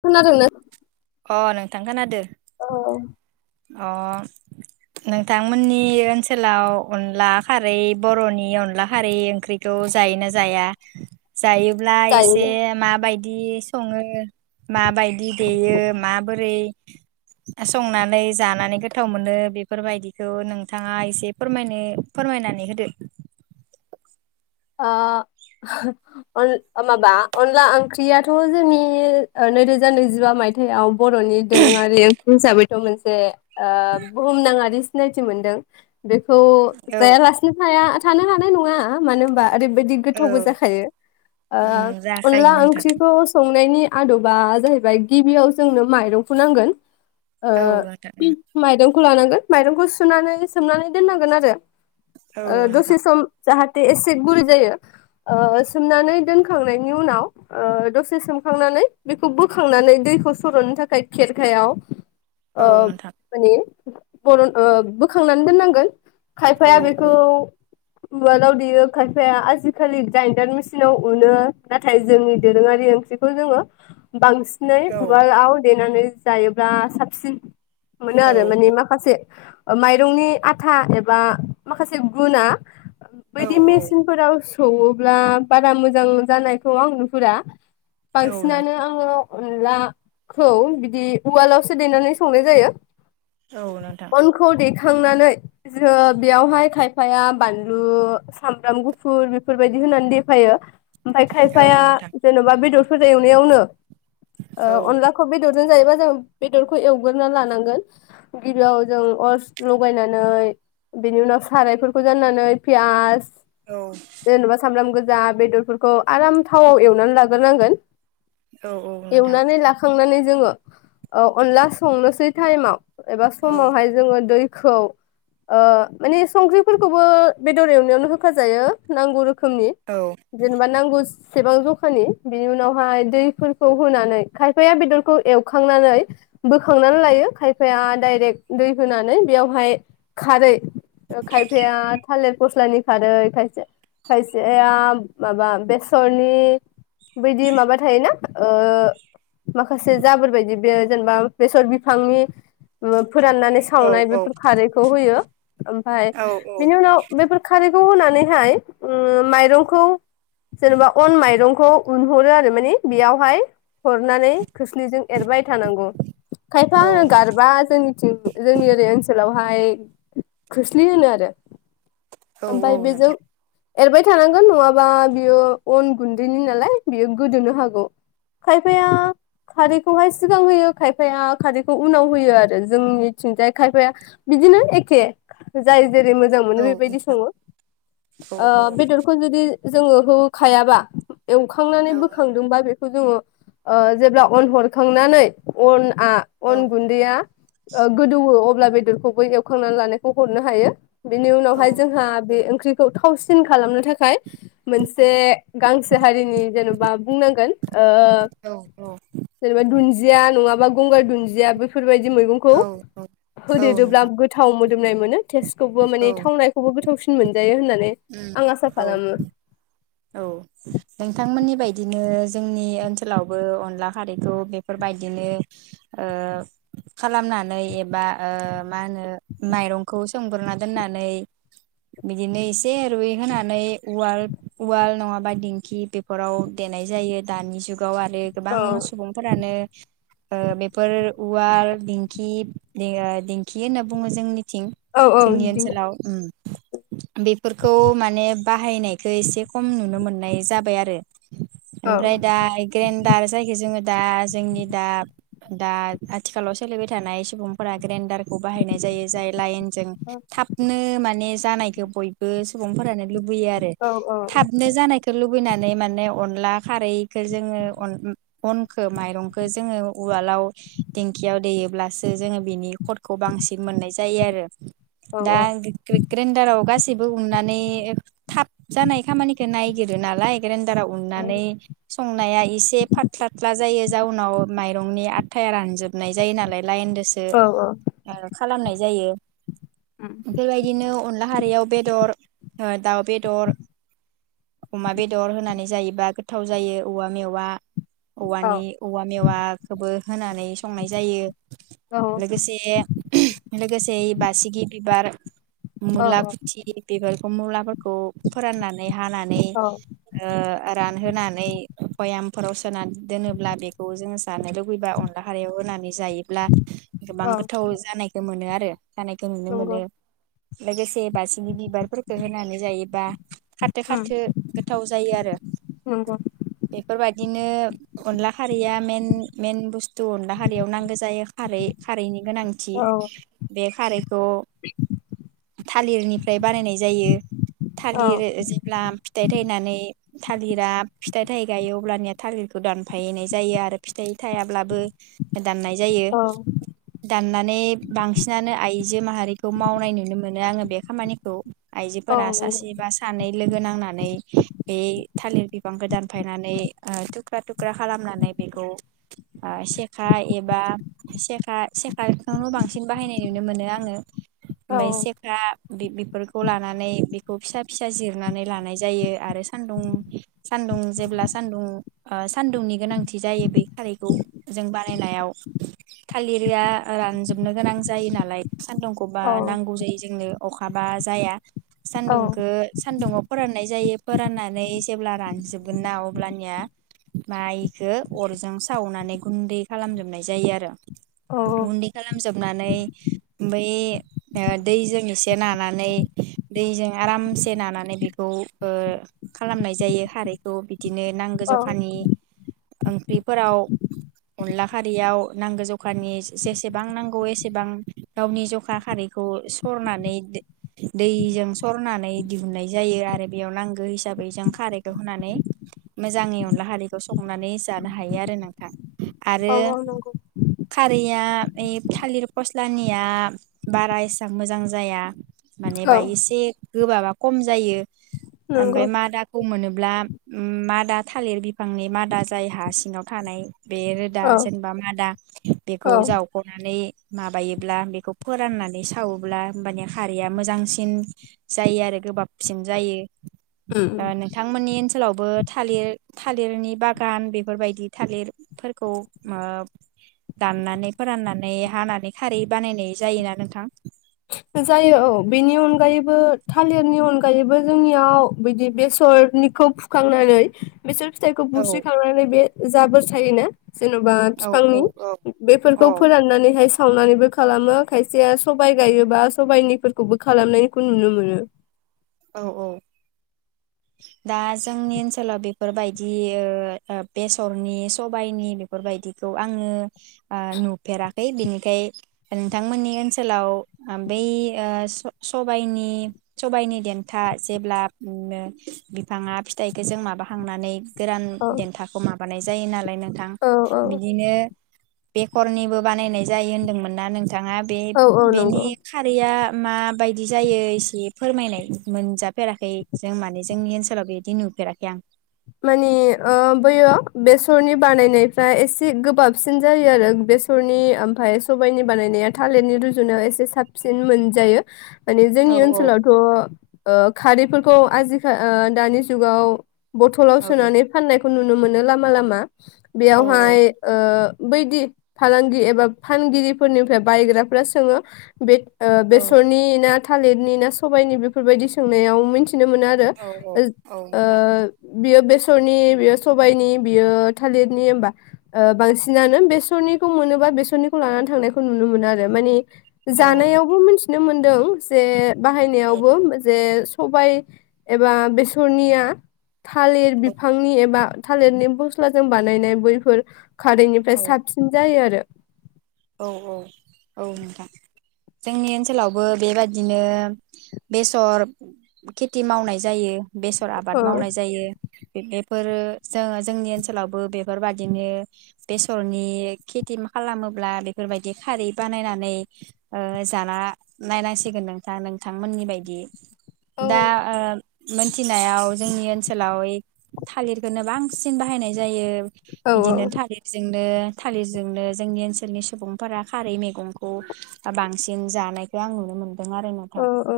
खोनादोंना अ नोंथां खोनादो औ अ नोंथांमोननि ओनसोलाव अनला खारै बर'नि अनला खारै ओंख्रिखौ जायोना जाया जायोब्ला जायो एसे दे माबायदि बिदि सङो माबायदि देयो संनानै जानानै गोथाव मोनो बेफोरबायदिखौ नोंथाङा एसे फोरमनो फोरमायनानै होदो अ अन माबा अनला ओंख्रियाथ' जोंनि नैरोजा नैजिबा मायथाइयाव बर'नि दोरोङारि हिसाबैथ' मोनसे बुहुमनाङारि सिनायथि मोनदों बेखौ औ जायालासिनो थाया थानो हानाय नङा मानो होम ओरैबायदि गोथावबो औ जाखायो ओ उम अनला जाखायो नोंथां ओंख्रिखौ संनायनि आदबा जाहैबाय गिबियाव जोंनो माइरं फुनांगोन ओ औ नोंथां उम माइरं लानांगोन माइरंखौ सुनानै सोमनानै दोननांगोन आरो औ ओ नोंथां दसे सम जाहाथे गुरै जायो ओ सोमनानै दोनखांनायनि उनाव ओ दसे सोमखांनानै बेखौ बोखांनानै दैखौ सर'नो थाखाय खेरखायाव ओ औ नोंथां माने बरन ओ बोखांनानै दोननांगोन औ खायफाया औ बेखौ [unintelligible] खायफाया आजिखालि ग्राइडार मेसिनाव उनो नाथाय जोंनि दोरोङारि ओंख्रिखौ जोङो बांसिन नै औ उवालाव दे नानै जायोब्ला साबसिन मोनो आरो माने माखासे माइरंनि आथा एबा माखासे गुना औ औ सौओब्ला बारा मोजां जानायखौ आं नुहुरा औ बांसिनानो नोंथां आङो अनलाखौ बिदि उवालावसो दैनानै संनाय जायो औ नोंथां थांनानै जोङो बेयावहाय खायफाया बानलु साम साम्राम गुफुर बेफोरबायदि होनानै देफायो ओमफाय औ खायफाया नोंथां जेन'बा बेदर फोर एवनायावनो औ ओ अनलाखौ बेदर जों जायोबा जों बेदरखौ एवगोरना लानांगोन गिबियाव जों अर लगायनानै बेनि उनाव सारायफोरखौ जाननानै पियास औ जेनबा सामब्राम गो जा बेदरफोरखौ आराम थावाव एवनानै लाग्रोनांगोन औ नोंथां एवनानै लाखांनानै जोङो ओ अनला संनोसै टाइमाव एबा औ समावहाय जोङो दै खौ ओ माने संख्रिफोरखौबो बेदर एवनायावनो होफ जायो नांगौ रो रोखोमनि औ जेनेबा नांगौ सेसेबां जखानि बिनि उनावहाय दैफोरखौ होनानै खायफाया बेदरखौ एवखांनानै बोखांनानै लायो खायफाया डाइरेक्ट दै होनानै बेयावहाय खारै खायफाया थालिर फस्लानि खारै खायसे खायसेया माबा बेसरनि बैदि माबा थायोना ओ माखासे जाबोरबायदि बे जेनेबा बेसर बिफांनि ओ फोराननानै औ सावनाय बेफोर खारैखौ होयो ओमफ्राय औ बिनि उनाव बैफोर खौ होनानैहाय उ माइरंखौ जेनेबा अन माइरंखौ उनहरो आरो माने बेयावहाय हरनानै खोस्लिजों एरबाय थानांगौ खायफा औ नोंथां होनो गारबा जोंनि जोंनि ओरै ओनसोलाव हाय खोस्लि होनो आरो औ ओमफ्राय बेजों नोंथां एरबाय थानांगोन नङाबा बियो अन गुनदैनि नालाय बियो गोदोनो हागौ खायफाया खारैखौहाय सिगां होयो खायफाया खारैखौ उनाव होयो आरो जोंनिथिंजाय खायफाया बिदिनो एखे जाय जेरै मोजां मोनो बेबायदि ओ औ औ नोंथां औ बेदरखौ जुदि जोङो होखायाबा एवखांनानै बोखांदोंबा बेखौ जोङो ओ जेब्ला अन हरखांनानै अन आ अन गुनदैया ओ गोदौवो अब्ला बेदरखौबो एवखांनानै लानायखौ हरनो हायो बिनि उनावहाय आ बे ओंख्रिखौ थावसिन खालामनो थाखाय मोनसे गांसो हारिनि जेनेबा बुंनांगोन ओ औ जेनेबा दुन्दिया नङाबा गंगार दुन्दिया बेफोरबायदि मैगंखौ औ होदेरोब्ला नोंथां गोथाव मो मोदोमनाय मोनो थेसखौबो औ माने थावनाय गोथावसिन मोनजायो होनना आं आसा औ खालामो औ नोंथांमोननि बायदिनो जोंनि ओनसोलावबो अनला खारैखौ बेफोरबायदिनो ओ खालामनानै एबा ओ मा होनो माइरंखौ सोमग्रोना दोननानै बिदिनो एसे रुइ होनानै उवाल उवाल नङाबा दिंखि बेफोराव देनाय जायो दानि जुग गाव आरो औ गोबां सुबुंफोरानो ओ बेफोर उवाल दिंखि ओ दिंखि होनना बुङो जोंनि थिं औ औ जोंनि दिं ओनसोलाव ओम बेफोरखौ माने बाहायनायखौ एसे खम नुनो मोननाय जाबाय आरो औ ओमफ्राय दा ग्रेन्डार जायखि जोङो दा जोंनि दा दा आथिखालाव सोलिबाय थानाय सुबुंफोरा ग्रेन्डारखौ बाहायनाय जायो जाय लाइन जों थाबनो माने जानायखौ बयबो सुबुंफोरानो लुबैयो आरो औ थाबनो जानायखौ लुबै फैनानै माने अनला खारैखो जोङो अन अनखो माइरंखो जोङो उवालाव दिेंखियाव देयोब्लासो जोङो बिनि खटखौ बांसिन मोननाय जायो आरो औ दा गे-गे ग्रेडाराव गासै गासिबो उननानै थाब जानाय खामानिखौ नायगिरो नालाय ग्रेनदाराव उननानै संनाया एसे फाथ्लाथ्ला जायो जाउनाव माइरंनि आथाया रानजोबनाय जायो नालाय लाइनदोसो औ औ खालामनाय जायो उम बेफोरबायदिनो अनला खारियाव बेदर ओ दाउ बेेदर अमा बेदर होनानै जायोबा गोथाव जायो औवा मेवा औ औवानि औवा मेवाखोबो होनानै संनाय जायो औ लोगोसे लोगोसे बासिगि बिबार औ मुलाखुथि [unintelligible] मुलाफोरखौ फोराननानै हानानै औ ओ रानहोनानै बयामफोराव सोना दोनोब्ला बेखौ जोङो जानो लुुबैबा अनला खारियाव होनानै जायोब्ला गोबां औ गोथाव जानायखौ मोनो आरो [unintelligible] जानायखौ नुनो मोनो नंगौ लोगोसे बासिगि बिबारफोरखो होनानै जायोबा खाथो उम खाथो गोथाव जायो आरो नंगौ बेफोरबायदिनो अनला खारैया मेन मेन बुस्थ थु अनला खारियाव नांगो जायो खारै खारैनि गोनांथि औ बे खारैखौ थालिरनिफ्राय बानायनाय जायो औ थालिर जेब्ला फिथाइ थाइनानै थालिरा फिथाइ थाइ गायो अब्लानिया थालिरखौ दानफायनाय जायो आरो फिथाइ थायाब्लाबो दाननाय जायो औ दानना माने बांसिनानो आइजो माहारिखौ मावनाय नुनो मोनो आङो बे खामानिखौ औ आइजोफोरा नंगौ सासे बा नै लोगो नांनानै बे थालिर बिफांखौ दानफायनानै ओ थुख्रा थुख्रा खालामनानै बेखौ ओ सेखा एबा सेखा सेखाखौनो बांसिन बाहायनाय नुनो मोनो आङो औ ओमफाय सेखा बे बेफोरखौ लानानै बेखौ फिसा फिसा जिरनानै लानाय जायो आरो सान्दुं सान्दुं जेब्ला सानदुं ओ सान्दुंनि गोनांथि जायो बै खारैखौ जों बानायनायाव थालिरया रानजोबनो गोनां जायो नालाय सान्दुंखौबा औ नांगौ जायो जोंनो अखा बा जाया औ सानदुं सान्दुुंङाव फोराननाय जायो फोराननानै जेब्ला रानजोबगोन ना अब्लानिया माइखो अरजों सावनानै गुन्दै खालामजोबनाय जायो आरो औ गुन्दै खालामजोबनानै बै ओ दैजों एसे नानानै दैजों आरामसे नानानै बेखौ ओ खालामनाय जायो खारैखौ बिदिनो नांगौ जखानि ओंख्रिफोराव अनला खारैयाव नांगौ जखानि जेसेबां नांगौ एसेबां गावनि जखा खारैखौ सरनानै दै-दैजों सरनानै दिहुननाय जायो आरो बेयाव नांगौ हिसाबै जों खारैखौ होनानै मोजाङै अनला खारैखौ संनानै जानो हायो आरो नोंथां आरो औ नंगौ खारै या ओइ थालिर फस्लानिया बारा एसां मोजां जाया माने औ बाय इसे गोबाबा खम जायो ओमफाय नंगौ मादाखौ मोनो ब्ला मादा थालिर बिफांनि मादा जाय हा सिङाव थानाय बे रोदा औ जेनेबा मादा बेखौ औ जावख'नानै माबायोब्ला बेखौ फोराननानै सावोब्ला होमबानिया खारैया मोजांसिन जायो आरो गोबाबसिन जायो उम ओ नोंथांमोननि ओनसोलावबो थालिर थालिरनि बागान बेफोरबायदि थालिरफोरखौ ओ दाननानै फोराननानै हानानै खारै बानायनाय जायो ना नोंथां जायो औ बेनि अनगायैबो थालिरनि अनगायैबो जोंनियाव बिदि बेसरनिखौ फुखांनानै बिसोर फिथाइखौ औ बुस्रिखांनानै बे जाबोर थायोना जेनबा औ औ बिफांनि औ बेफोरखौ औ फोराननानैहाय सावनानैबो खालामो खायसेया सबाय गायोबा सबायनिफोरखौबो खालामनायखौ नुनो मोनो औ औ दा जोंनि ओनसोलाव बेफोरबायदि ओ ओ बेसरनि सबायनि बेफोरबायदिखौ आङो ओ नुफेराखै बिनिखाय नोंथांमोननि ओनसोलाव बै ओ सब-सबायनि सबायनि देन्था जेब्ला बिफाङा फिथाइखो जों माबाखांनानै गोरान औ देन्थाखौ मा बानाय जायो नाल नाय नोथां औ औ बिदिनो बेकरनिबो बानायनाय जायो होन्दोंमोन ना नों बिथाङा बे औ औ बेनि नंगौ खारैया माबायदि जायो एसे फोरमायनाय मोनजा फेराखै जों माने जोंनि ओनसोलाव बेबायदि नुफेराखै आं मानि ओ बैयो बेसरनि बानायनायफ्रा एसे गोबाबसिन जायो आरो बेसरनि ओमफाय सबाइनि बानायनाया थालिरनि रुजुनायाव एसे साबसिन मोनजायो माने औ जोंनि ओनसोलावथ' ओ खारैफोरखौ आजिखा ओ दानि जुगाव बथ'लाव सोनानै फाननाय खौ नुनो मोनो लामा लामा औ बेयावहाय ओ बैदि फालांगि एबा फानगिरिफोरनिफ्राय बायग्राफ्रा सोङो बे ओ औ बेसरनि ना थालिरनि ना सबाइनि बेफोरबायदि सोंनायाव मि मिथिनो मोनो आरो औ औ औ ओ नोंथां बियो बेसरनि बेयो सबाइनि बियो थालिरनि होमबा ओ बांसिनानो बेसरनिखौ मोनोबा बेसरनिखौ लानानै थांनायखौ नुनो मोनो आरो मानि औ जानायावबो मिथिनो मोन दों जे औ बाहायनायावबो जे सबाइ एबा बेसरनिया थालिर बिफांनि एबा थालिरनि फस्लाजों बानायनाय बैफोर खारैनिफ्राय साबसिन जायो आरो औ औ औ नोंथां जोंनि ओनसोलावबो बेबादिनो बेसर खेथि मावनाय जायो बेसर आबाद ओ मावनाय जायो बि बेफोर जों जोंनि ओनसोलावबो बेफोरबायदिनो बेसरनि खेथि मा खालामो ब्ला बेफोरबायदि खारै बानायनानै जाना नायनांसिगोन नोंथां नोंथांमोननि बायदि दा ओ मोनथिनायाव जोंनि ओनसोलाव ओइ थालिरखौनो बांसिन बाहायनाय जायो औ बिदिनो थालिरजोंनो थालिरजोंनो जोंनि ओन ओनसोलनि सुबुंफोरा खारै मैगंखौ बांसिन जानायखौ आं नुनो मोनदों दों आरो नोंथां औ औ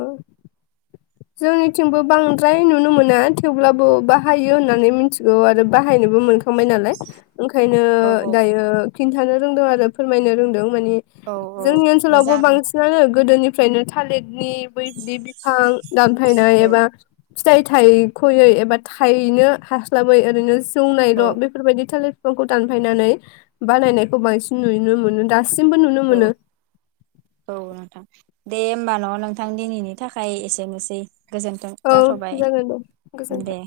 जोंनिथिंबो बांद्राय नुनो मोना थेवब्लाबो बाहायो होननानै मिथिगौ आरो बाहायनोबो मोनखांबाय नालाय ओंखायनो औ औ दायो खिन्थानो रोंदों आरो फोरमायनो रोंदों माने औ औ जोंनि ओनसोलावबो मोजां नोंथां बांसिनानो गोदोनि फ्रायनो थालिरनि बै बिदि बिफां दानफायनाय औ एबा फिथाइ थाइख'यै एबा थायैनो हास्लाबै ओरैनो औ जौनायल' बेफोरबायदि थालिर खौ दानफायनानै बानायनायखौ बांसिन नुनो मोनो दा दासिमबो नुनो औ मोनो औ नोंथां दे होमबा न' नोंथां दिनैनि थाखाय एसेनोसै गोजोन्थों औ जाथ'बाय जागोन दे दे गोजोनथों